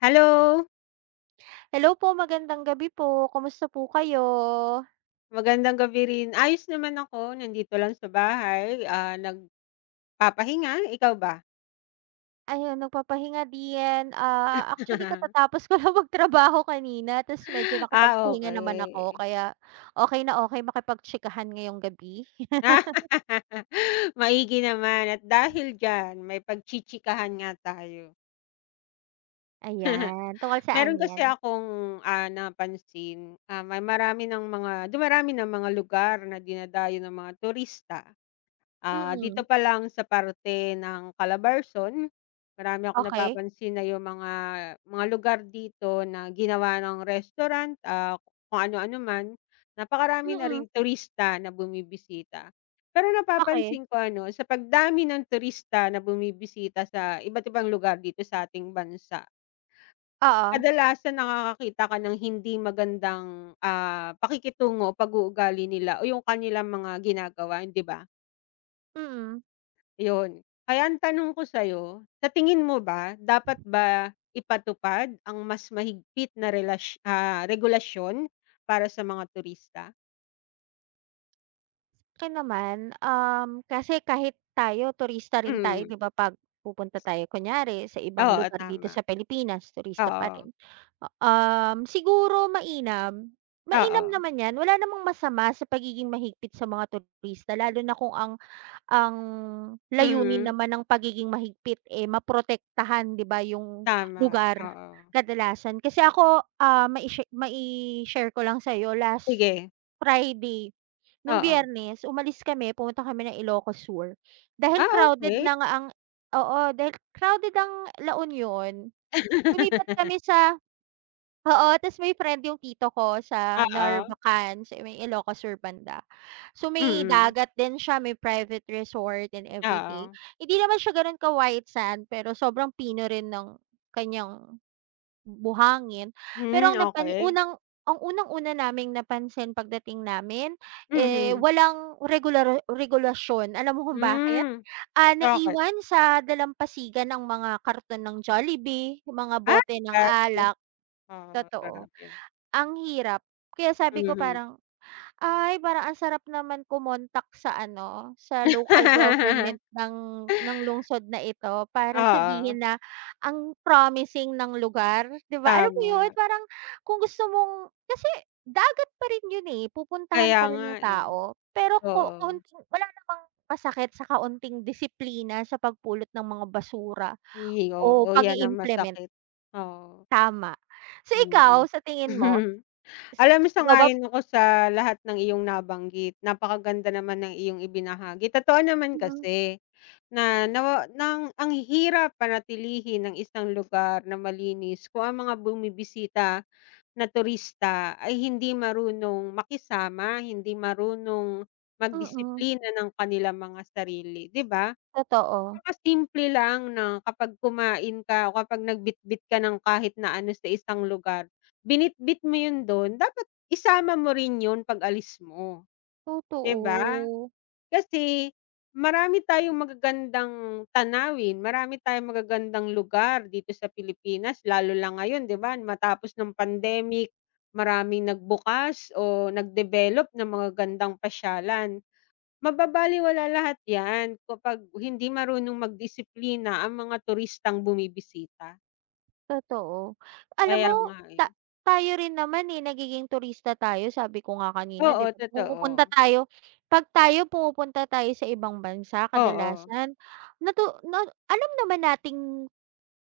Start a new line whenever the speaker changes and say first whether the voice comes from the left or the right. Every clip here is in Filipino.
left: Hello,
right: Hello po, magandang gabi po. Kumusta po kayo?
left: magandang gabi rin. Ayos naman ako, nandito lang sa bahay, nagpapahinga. Ikaw ba?
right: Ayun, nagpapahinga din. Ah, actually katatapos ko lang magtrabaho kanina, tapos medyo
left: Ah,
right: nakapagpahinga naman ako
left: okay.
right: kaya okay na okay, makipagtsikahan ngayong gabi.
left: Maigi naman at dahil diyan may pagchichikahan nga tayo.
right: Ayan, tungkol saan
left: Meron kasi
right: 'yan?
left: akong, napansin, may marami ng mga dumarami ng mga lugar na dinadayo ng mga turista. Ah, dito
right: Mm,
left: pa lang sa parte ng Calabarzon, marami akong
right: okey.
left: napapansin na yung mga lugar dito na ginawa ng restaurant, kung ano-ano man. Napakarami na
right: Mm,
left: ring turista na bumibisita. Pero
right: okey.
left: napapansin ko ano, sa pagdami ng turista na bumibisita sa iba't ibang lugar dito sa ating bansa,
right: Oo,
left: kadalasan nakakakita ka ng hindi magandang, pakikitungo pag-uugali nila o yung kanilang mga ginagawa, hindi ba?
right: mm.
left: Yun. Kaya ang tanong ko sa'yo, sa tingin mo ba dapat ba ipatupad ang mas mahigpit na regulasyon para sa mga turista?
right: Sa'kin naman, kasi kahit tayo turista rin tayo,
left: Mm.
right: 'di ba, 'pag pupunta tayo kunyari sa ibang
left: Oo,
right: lugar dito
left: tama.
right: sa Pilipinas, turista pa
left: Oo,
right: rin. Siguro mainam, mainam
left: oo.
right: naman 'yan, wala namang masama sa pagiging mahigpit sa mga turista, lalo na kung ang layunin
left: Mm,
right: naman ng pagiging mahigpit, eh, maprotektahan, 'di ba, yung
left: tama,
right: lugar
left: oo.
right: kadalasan. Kasi ako, ah, mai-share ko lang sa'yo last
left: Sige,
right: Friday. Nung
left: oo.
right: Biyernes umalis kami, pumunta kami ng Ilocos Sur, dahil
left: Ah,
right: crowded
left: okey.
right: na nga ang, oo, dahil crowded ang La Union, lumipat kami sa, oo, ta's may friend yung tito ko sa
left: Oo,
right: Narvacan, sa may Ilocos Sur banda. So, may
left: mm,
right: dagat din siya, may private resort and everything.
left: oo.
right: Hindi naman siya gano'n ka-white sand, pero sobrang pino rin ng kanyang buhangin.
left: Hmm,
right: Pero ang napan
left: okey.
right: unang ang unang-una naming napansin pagdating namin, eh,
left: Mhm.
right: walang regulasyon. Alam mo kung bakit?
left: Hmm,
right: Ah,
left: bakit?
right: naiwan sa dalampasigan ng mga karton ng Jollibee, mga
left: Ay,
right: bote ng
left: grabe.
right: alak,
left: Oo,
right: totoo.
left: grabe.
right: Ang hirap. Kaya sabi ko,
left: Mhm.
right: parang, ay, parang ang sarap naman kumontak sa ano, sa local government ng lungsod na ito para
left: Oo,
right: sabihin na ang promising ng lugar, 'di ba? Alam mo 'yun,
left: tama.
right: parang kung gusto mong kasi dagat pa rin 'yun, eh, pupuntahan
left: Kaya
right: pa rin
left: nga,
right: ng
left: eh.
right: tao, pero ko
left: Oo.
right: kaunting wala namang masakit sa kaunting disiplina sa pagpulot ng mga basura
left: Hi
right: o
left: oo, 'yan ang
right: pag-i-implement,
left: masakit. Oo,
right: tama. So,
left: mm.
right: ikaw, sa tingin mo? s
left: Alam mo
right: Ikaw ba?
left: sang-ayon ako sa lahat ng iyong nabanggit. Napakaganda naman ng iyong ibinahagi. Totoo naman
right: Mm,
left: kasi na nawa ng ang hirap panatilihin ng isang lugar na malinis kung ang mga bumibisita na turista ay hindi marunong makisama, hindi marunong
right: mm,
left: magdisiplina ng kanilang mga sarili, 'di ba?
right: totoo.
left: Napakasimple lang na kapag kumain ka o kapag nagbitbit ka ng kahit na ano sa isang lugar, binitbit mo 'yun do'n, dapat isama mo rin 'yun pag-alis mo, 'di ba?
right: Totoo,
left: Kasi marami tayong magagandang tanawin, marami tayong magagandang lugar dito sa Pilipinas lalo lang ngayon 'di ba, matapos ng pandemic, maraming nagbukas o nag-develop ng mga gandang pasyalan. Mababalewala lahat 'yan kapag hindi marunong magdisiplina ang mga turistang bumibisita.
right: totoo. Alam
left: Kaya
right: mo,
left: nga, eh.
right: ta tayo rin naman, eh, nagiging turista tayo, sabi ko nga kanina,
left: Oo,
right: 'di ba?
left: totoo.
right: Pumupunta tayo 'pag tayo pumupunta tayo sa ibang bansa
left: Oo.
right: kadalasan natu na alam naman nating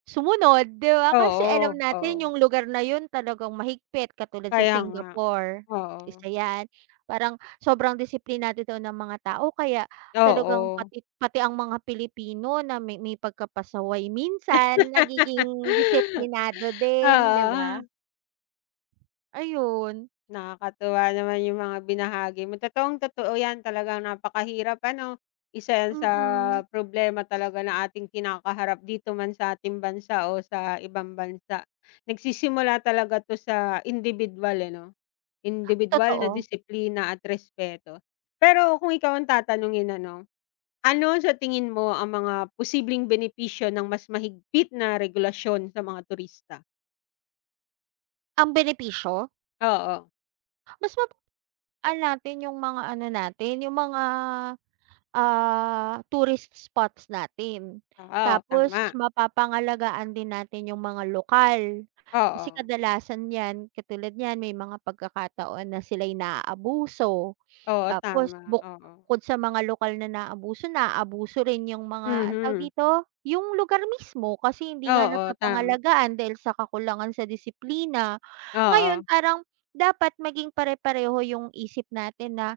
right: sumunod, 'di ba? Kasi alam
left: Oo, oo.
right: natin yung lugar na yun talagang mahigpit, katulad sa
left: Kaya nga.
right: Singapore,
left: Oo.
right: isa yan. Parang sobrang disiplinado daw ng mga tao, kaya talagang
left: Oo.
right: pati pati ang mga Pilipino na may pagkapasaway minsan nagiging disiplinado din, 'di
left: Oo,
right: ba? Ayun,
left: nakakatuwa naman yung mga binahagi mo. Totoong-totoo yan, talagang napakahirap ano, isa yan sa
right: mm,
left: problema talaga na ating kinakaharap dito man sa ating bansa o sa ibang bansa. Nagsisimula talaga 'to sa individual eh 'no, individual na
right: totoo.
left: disiplina at respeto. Pero kung ikaw ang tatanungin ano, ano sa tingin mo ang mga posibleng benepisyo ng mas mahigpit na regulasyon sa mga turista?
right: Ang benepisyo,
left: Oo,
right: mas mapagaan natin yung mga ano natin, yung mga, ah, tourist spots natin.
left: oo,
right: Tapos,
left: tama,
right: mapapangalagaan din natin yung mga lokal. Kasi
left: oo.
right: kadalasan 'yan, katulad niyan, may mga pagkakataon na sila'y naaabuso.
left: Oo,
right: Tapos,
left: tama, oo.
right: bukod sa mga lokal na naabuso, naaabuso rin yung mga anong tawag
left: Mhm.
right: dito, yung lugar mismo, kasi hindi nga
left: Oo, tama.
right: napapangalagaan dahil sa kakulangan sa disiplina. Ngayon
left: Oo,
right: parang dapat maging pare-pareho yung isip natin na,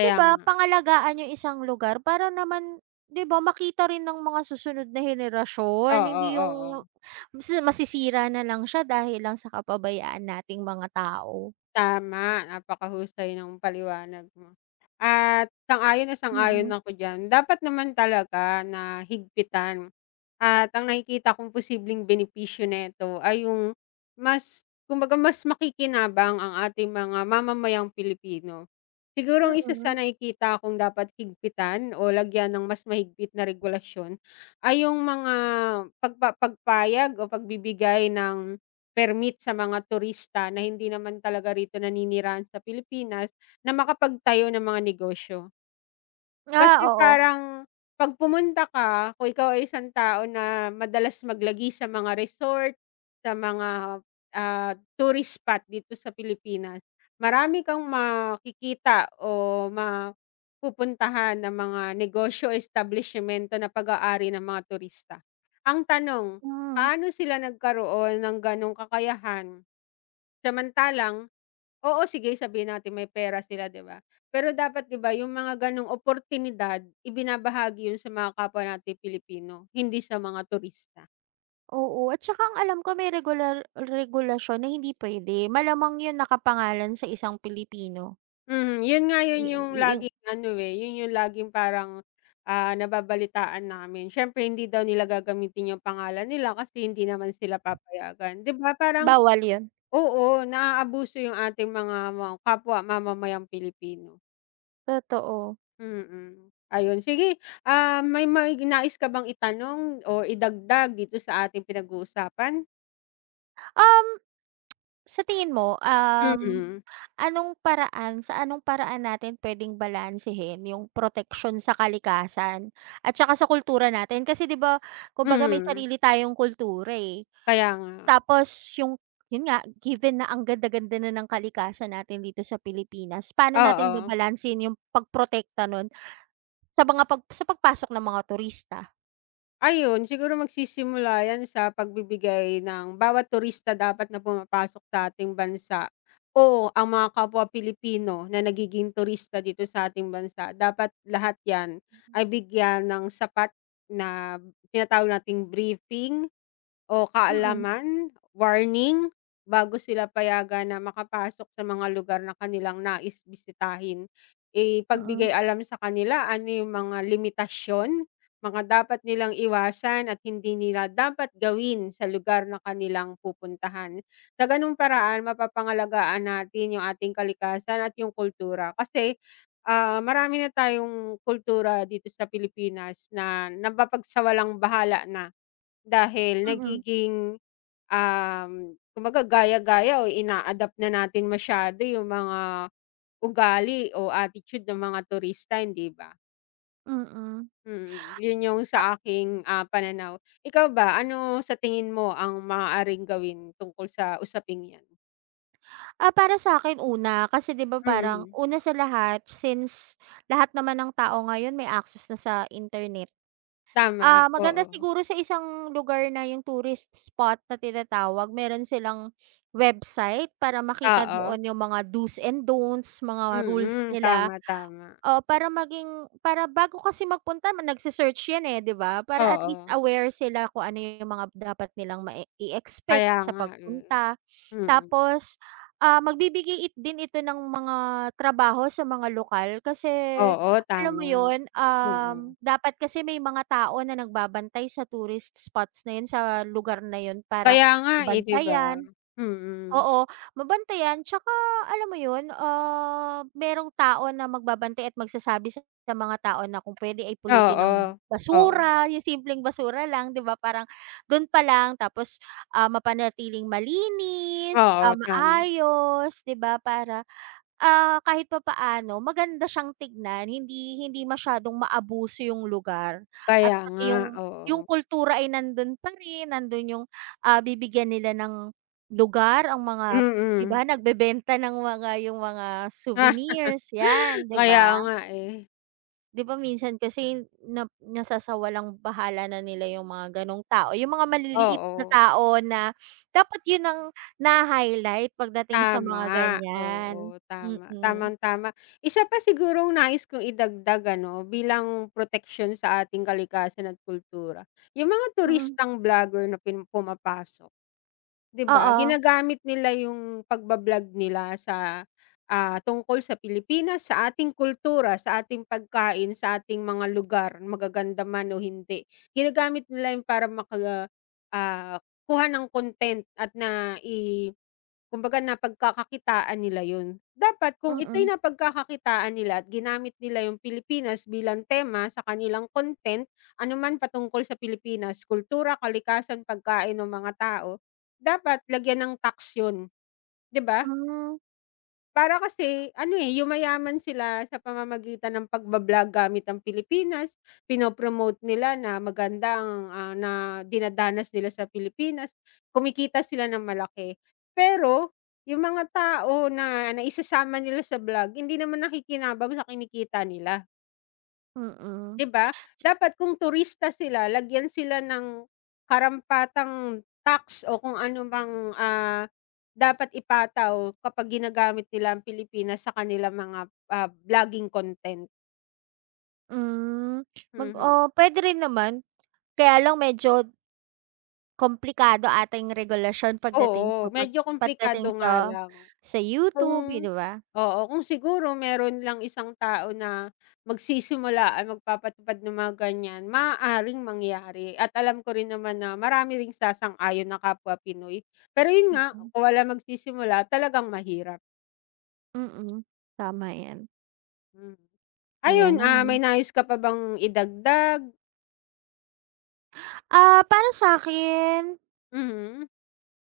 right: 'di
left: nga.
right: ba, pangalagaan yung isang lugar para naman, 'di ba, makita rin ng mga susunod na henerasyon,
left: Oo,
right: hindi
left: oo.
right: yung masisira na lang siya dahil lang sa kapabayaan nating mga tao.
left: Tama, napakahusay ng paliwanag mo. At sang-ayon na sang-ayon
right: Mm,
left: ako diyan. Dapat naman talaga na higpitan at ang nakikita kong posibleng benepisyo nito ay yung mas kumbaga mas makikinabang ang ating mga mamamayang Pilipino. Siguro ang isa sa
right: mm.
left: nakikita kong dapat higpitan o lagyan ng mas mahigpit na regulasyon ay yung mga pagpayag o pagbibigay ng permit sa mga turista na hindi naman talaga rito naninirahan sa Pilipinas na makapagtayo ng mga negosyo.
right: Ah,
left: Kasi
right: oo.
left: parang 'pag pumunta ka, kung ikaw ay isang tao na madalas maglagi sa mga resort, sa mga, ah, tourist spot dito sa Pilipinas, marami kang makikita o mapupuntahan na mga negosyo o establishmento na pag-aari ng mga turista. Ang tanong,
right: Hmm,
left: paano sila nagkaroon ng gano'ng kakayahan? Samantalang, oo, sige sabihin natin may pera sila 'di ba? Pero dapat 'di ba yung mga ganong oportunidad ibinabahagi yun sa mga kapwa nating Pilipino, hindi sa mga turista.
right: Oo, at saka ang alam ko may regulasyon na hindi puwede, malamang yun nakapangalan sa isang Pilipino,
left: Mhm, yun nga yun yung
right: yu yung
left: laging ano, eh, yun yung laging parang, nababalitaan namin. Siyempre hindi daw nila gagamitin yung pangalan nila kasi hindi naman sila papayagan. 'Di ba parang
right: bawal yun,
left: oo, naaabuso yung ating mga kapwa mamamayang Pilipino.
right: totoo.
left: Mm. Ayun sige, may nais ka bang itanong o idagdag dito sa ating pinag-uusapan?
right: Um, sa tingin mo, um
left: Mm,
right: Anong paraan sa anong paraan natin puwedeng balansehin yung proteksyon sa kalikasan at saka sa kultura natin? Kasi, 'di ba, kumbaga may
left: mm.
right: sarili tayong kultura, eh.
left: Kaya nga,
right: Tapos yung yun nga, given na ang ganda-ganda na ng kalikasan natin dito sa Pilipinas, paano natin
left: oo.
right: babalansehin yung pagprotekta nun sa pagpasok ng mga turista?
left: Ayun siguro magsisimula 'yan sa pagbibigay ng bawat turista dapat na pumapasok sa ating bansa o ang mga kapwa Pilipino na nagiging turista dito sa ating bansa, dapat lahat 'yan ay bigyan ng sapat na tinatawag nating briefing o
right: Mm,
left: kaalaman, warning, bago sila payagan na makapasok sa mga lugar na kanilang nais bisitahin. Ipagbigay
right: mm,
left: alam sa kanila ano yung mga limitasyon, mga dapat nilang iwasan at hindi nila dapat gawin sa lugar na kanilang pupuntahan. Sa ganung paraan, mapapangalagaan natin yung ating kalikasan at yung kultura. Kasi, marami na tayong kultura dito sa Pilipinas na napapagsawalang-bahala na. Dahil nagiging, um, kumbaga gaya-gaya o ina-adapt na natin masyado yung mga ugali o attitude ng mga turista, hindi ba?
right: mm, mm.
left: Mm, yun yung sa aking, pananaw. Ikaw ba, ano sa tingin mo ang maaaring gawin tungkol sa usaping 'yan?
right: Ah, para sa'kin, una, kasi, 'di ba, parang
left: Mm,
right: una sa lahat, since lahat naman ng tao ngayon may access na sa internet.
left: tama,
right: Ah, maganda
left: oo.
right: siguro sa isang lugar na yung tourist spot na tinatawag, meron silang website para makita
left: Oo,
right: doon yung mga do's and don'ts, mga rules
left: mm,
right: nila.
left: tama, tama.
right: Oo, para bago kasi magpunta, nagse-search 'yan, eh, 'di ba? Para at least
left: Oo,
right: aware sila kung ano yung mga dapat nilang i-expect
left: kaya
right: sa
left: nga, eh.
right: pagpunta.
left: Mm,
right: Tapos, ah, magbibigay din ito ng mga trabaho sa mga lokal, kasi
left: oo,
right: alam mo
left: tama.
right: 'yun,
left: Mm.
right: dapat kasi may mga tao na nagbabantay sa tourist spots na 'yun, sa lugar na 'yun para
left: Kaya nga, eh, 'di ba?
right: mabantayan.
left: Mm.
right: Oo, mabantayan, tsaka alam mo yun, ah, merong tao na magbabantay at magsasabi sa mga tao na kung pwede ay pulutin ang
left: Oo, oo,
right: basura, yung simpleng basura lang, 'di ba, parang dun pa lang. Tapos, ah, mapanatiling malinis, ah,
left: oo, tama.
right: maayos, 'di ba, para ah, kahit papaano maganda siyang tignan, hindi hindi masyadong maabuso yung lugar at
left: Kaya nga,
right: pati yung
left: oo.
right: yung kultura ay nandun pa rin, nandun yung, ah, bibigyan nila ng lugar ang mga, 'di
left: Mm.
right: ba, nagbebenta ng mga, yung mga souvenirs 'yan, 'di
left: Kaya
right: ba?
left: nga, eh.
right: 'Di ba minsan kasi na nasasawalang-bahala na nila yung mga ganong tao, yung mga maliliit na
left: Oo,
right: tao na dapat yun ang na-highlight pagdating sa mga
left: tama.
right: ganyan,
left: Oo, tama.
right: mm,
left: Tamang-tama. Isa pa sigurong nais kong idagdag ano, bilang proteksyon sa ating kalikasan at kultura, yung mga
right: mm.
left: turistang vlogger na pumapasok. 'Di ba,
right: Oo,
left: ginagamit nila yung pagba-vlog nila sa, tungkol sa Pilipinas, sa ating kultura, sa ating pagkain, sa ating mga lugar, magaganda man o hindi. Ginagamit nila yun para kuha ng content at na nai kumbaga napagkakakitaan nila yun. Dapat kung ito'y
right: mm.
left: napagkakakitaan nila at ginamit nila yung Pilipinas bilang tema sa kanilang content, anuman patungkol sa Pilipinas, kultura, kalikasan, pagkain ng mga tao, dapat lagyan ng tax 'yun, 'di ba?
right: Hmm,
left: Para kasi ano, eh, yumayaman sila sa pamamagitan ng pagba-vlog gamit ang Pilipinas, pino-promote nila na maganda ang, na dinadanas nila sa Pilipinas, kumikita sila ng malaki. Pero yung mga tao na naisasama nila sa vlog hindi naman nakikinabang sa kinikita nila.
right: mm.
left: 'Di ba? Dapat kung turista sila lagyan sila ng karampatang tax o kung ano mang, dapat ipataw kapag ginagamit nila ang Pilipinas sa kanilang mga, vlogging content.
right: Hmm,
left: Mhm.
right: Puwede rin naman. Kaya lang medyo komplikado ata yung regulasyon pagdating sa
left: Oo,
right: pag
left: medyo komplikado
right: pagdating sa
left: nga lang.
right: sa
left: Kung
right: YouTube, eh, 'di ba?
left: Oo, kung siguro meron lang isang tao na magsisimula at magpapatupad ng mga ganyan, maaaring mangyari at alam ko rin naman na marami ring sasang-ayon na kapwa Pinoy. Pero yun nga,
right: Mm,
left: kung walang magsisimula talagang mahirap,
right: mm. Tama 'yan,
left: mm. Ayun,
right: ayan.
left: may nais ka pa bang idagdag?
right: Ah, para sa'kin,
left: Mhm,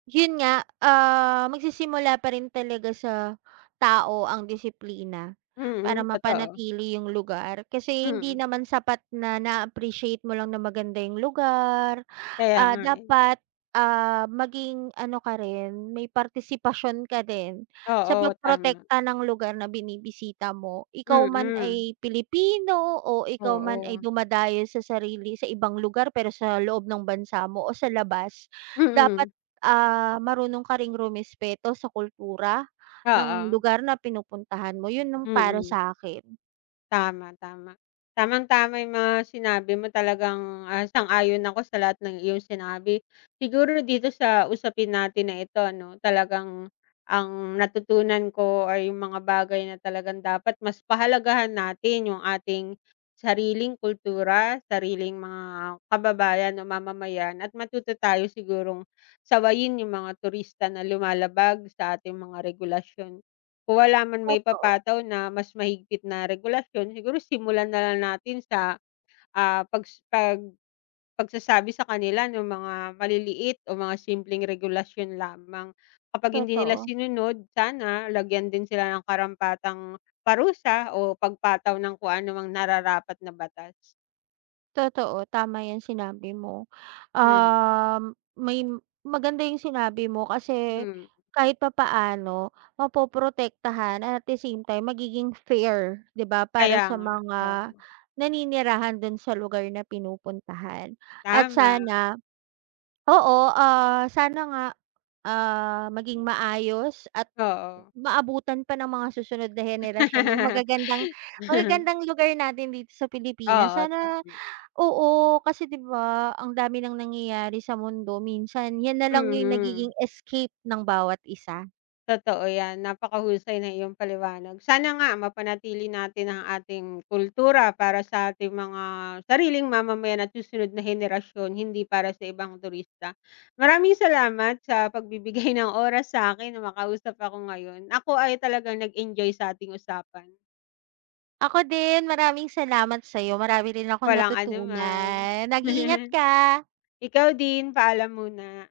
right: yun nga, ah, magsisimula pa rin talaga sa tao ang disiplina para
left: mm, totoo,
right: mapanatili yung lugar. Kasi hindi
left: mm.
right: naman sapat na na-appreciate mo lang na maganda yung lugar,
left: Kaya
right: ah,
left: nga eh,
right: dapat, ah, maging ano ka rin, may partisipasyon ka din sa
left: oo, tama,
right: pagprotekta ng lugar na binibisita mo. Ikaw man
left: mm,
right: ay Pilipino o ikaw man
left: oo,
right: ay dumadayo sa sarili sa ibang lugar pero sa loob ng bansa mo o sa labas, dapat,
left: mm,
right: ah, marunong ka ring rumespeto sa kultura ng
left: oo,
right: lugar na pinupuntahan mo, yun ang para
left: mm.
right: sa'kin.
left: Tama, tama. Tamang-tama yung mga sinabi mo talagang, sang-ayon ako sa lahat ng iyong sinabi. Siguro dito sa usapin natin na ito 'no, talagang ang natutunan ko ay yung mga bagay na talagang dapat mas pahalagahan natin yung ating sariling kultura, sariling mga kababayan o mamamayan at matuto tayo sigurong sawayin yung mga turista na lumalabag sa ating mga regulasyon. Kung wala man
right: Totoo,
left: maipapataw na mas mahigpit na regulasyon, siguro simulan na lang natin sa, ah, pags pag pagsasabi sa kanila ng mga maliliit o mga simpleng regulasyon lamang. Kapag hindi nila
right: totoo,
left: sinunod, sana lagyan din sila ng karampatang parusa o pagpataw ng kung ano anumang nararapat na batas.
right: totoo, tama yan sinabi mo.
left: Hmm,
right: Um, May maganda yung sinabi mo kasi
left: hmm,
right: kahit papaano mapoprotektahan, at the same time magiging fair, 'di ba, para
left: Kaya
right: sa
left: nga, oo.
right: mga naninirahan dun sa lugar na pinupuntahan. At
left: Tama,
right: sana, oo, ah, sana nga, ah, maging maayos at
left: oo.
right: maabutan pa ng mga susunod na henerasyon yung magagandang magagandang lugar natin dito sa Pilipinas.
left: Oo,
right: Sana,
left: tama,
right: oo, kasi, 'di ba, ang dami ng nangyayari sa mundo, minsan yan na lang yung
left: mm.
right: nagiging escape ng bawat isa.
left: Totoo 'yan, napakahusay ng iyong paliwanag. Sana nga mapanatili natin ang ating kultura para sa ating mga sariling mamamayan at susunod na henerasyon, hindi para sa ibang turista. Maraming salamat sa pagbibigay ng oras sa akin, na makausap ako ngayon. Ako ay talagang nag-enjoy sa ating usapan.
right: Ako din, maraming salamat sa'yo, marami rin akong
left: Walang anuman.
right: natutunan. Mag-iingat ka.
left: Ikaw din, paalam muna.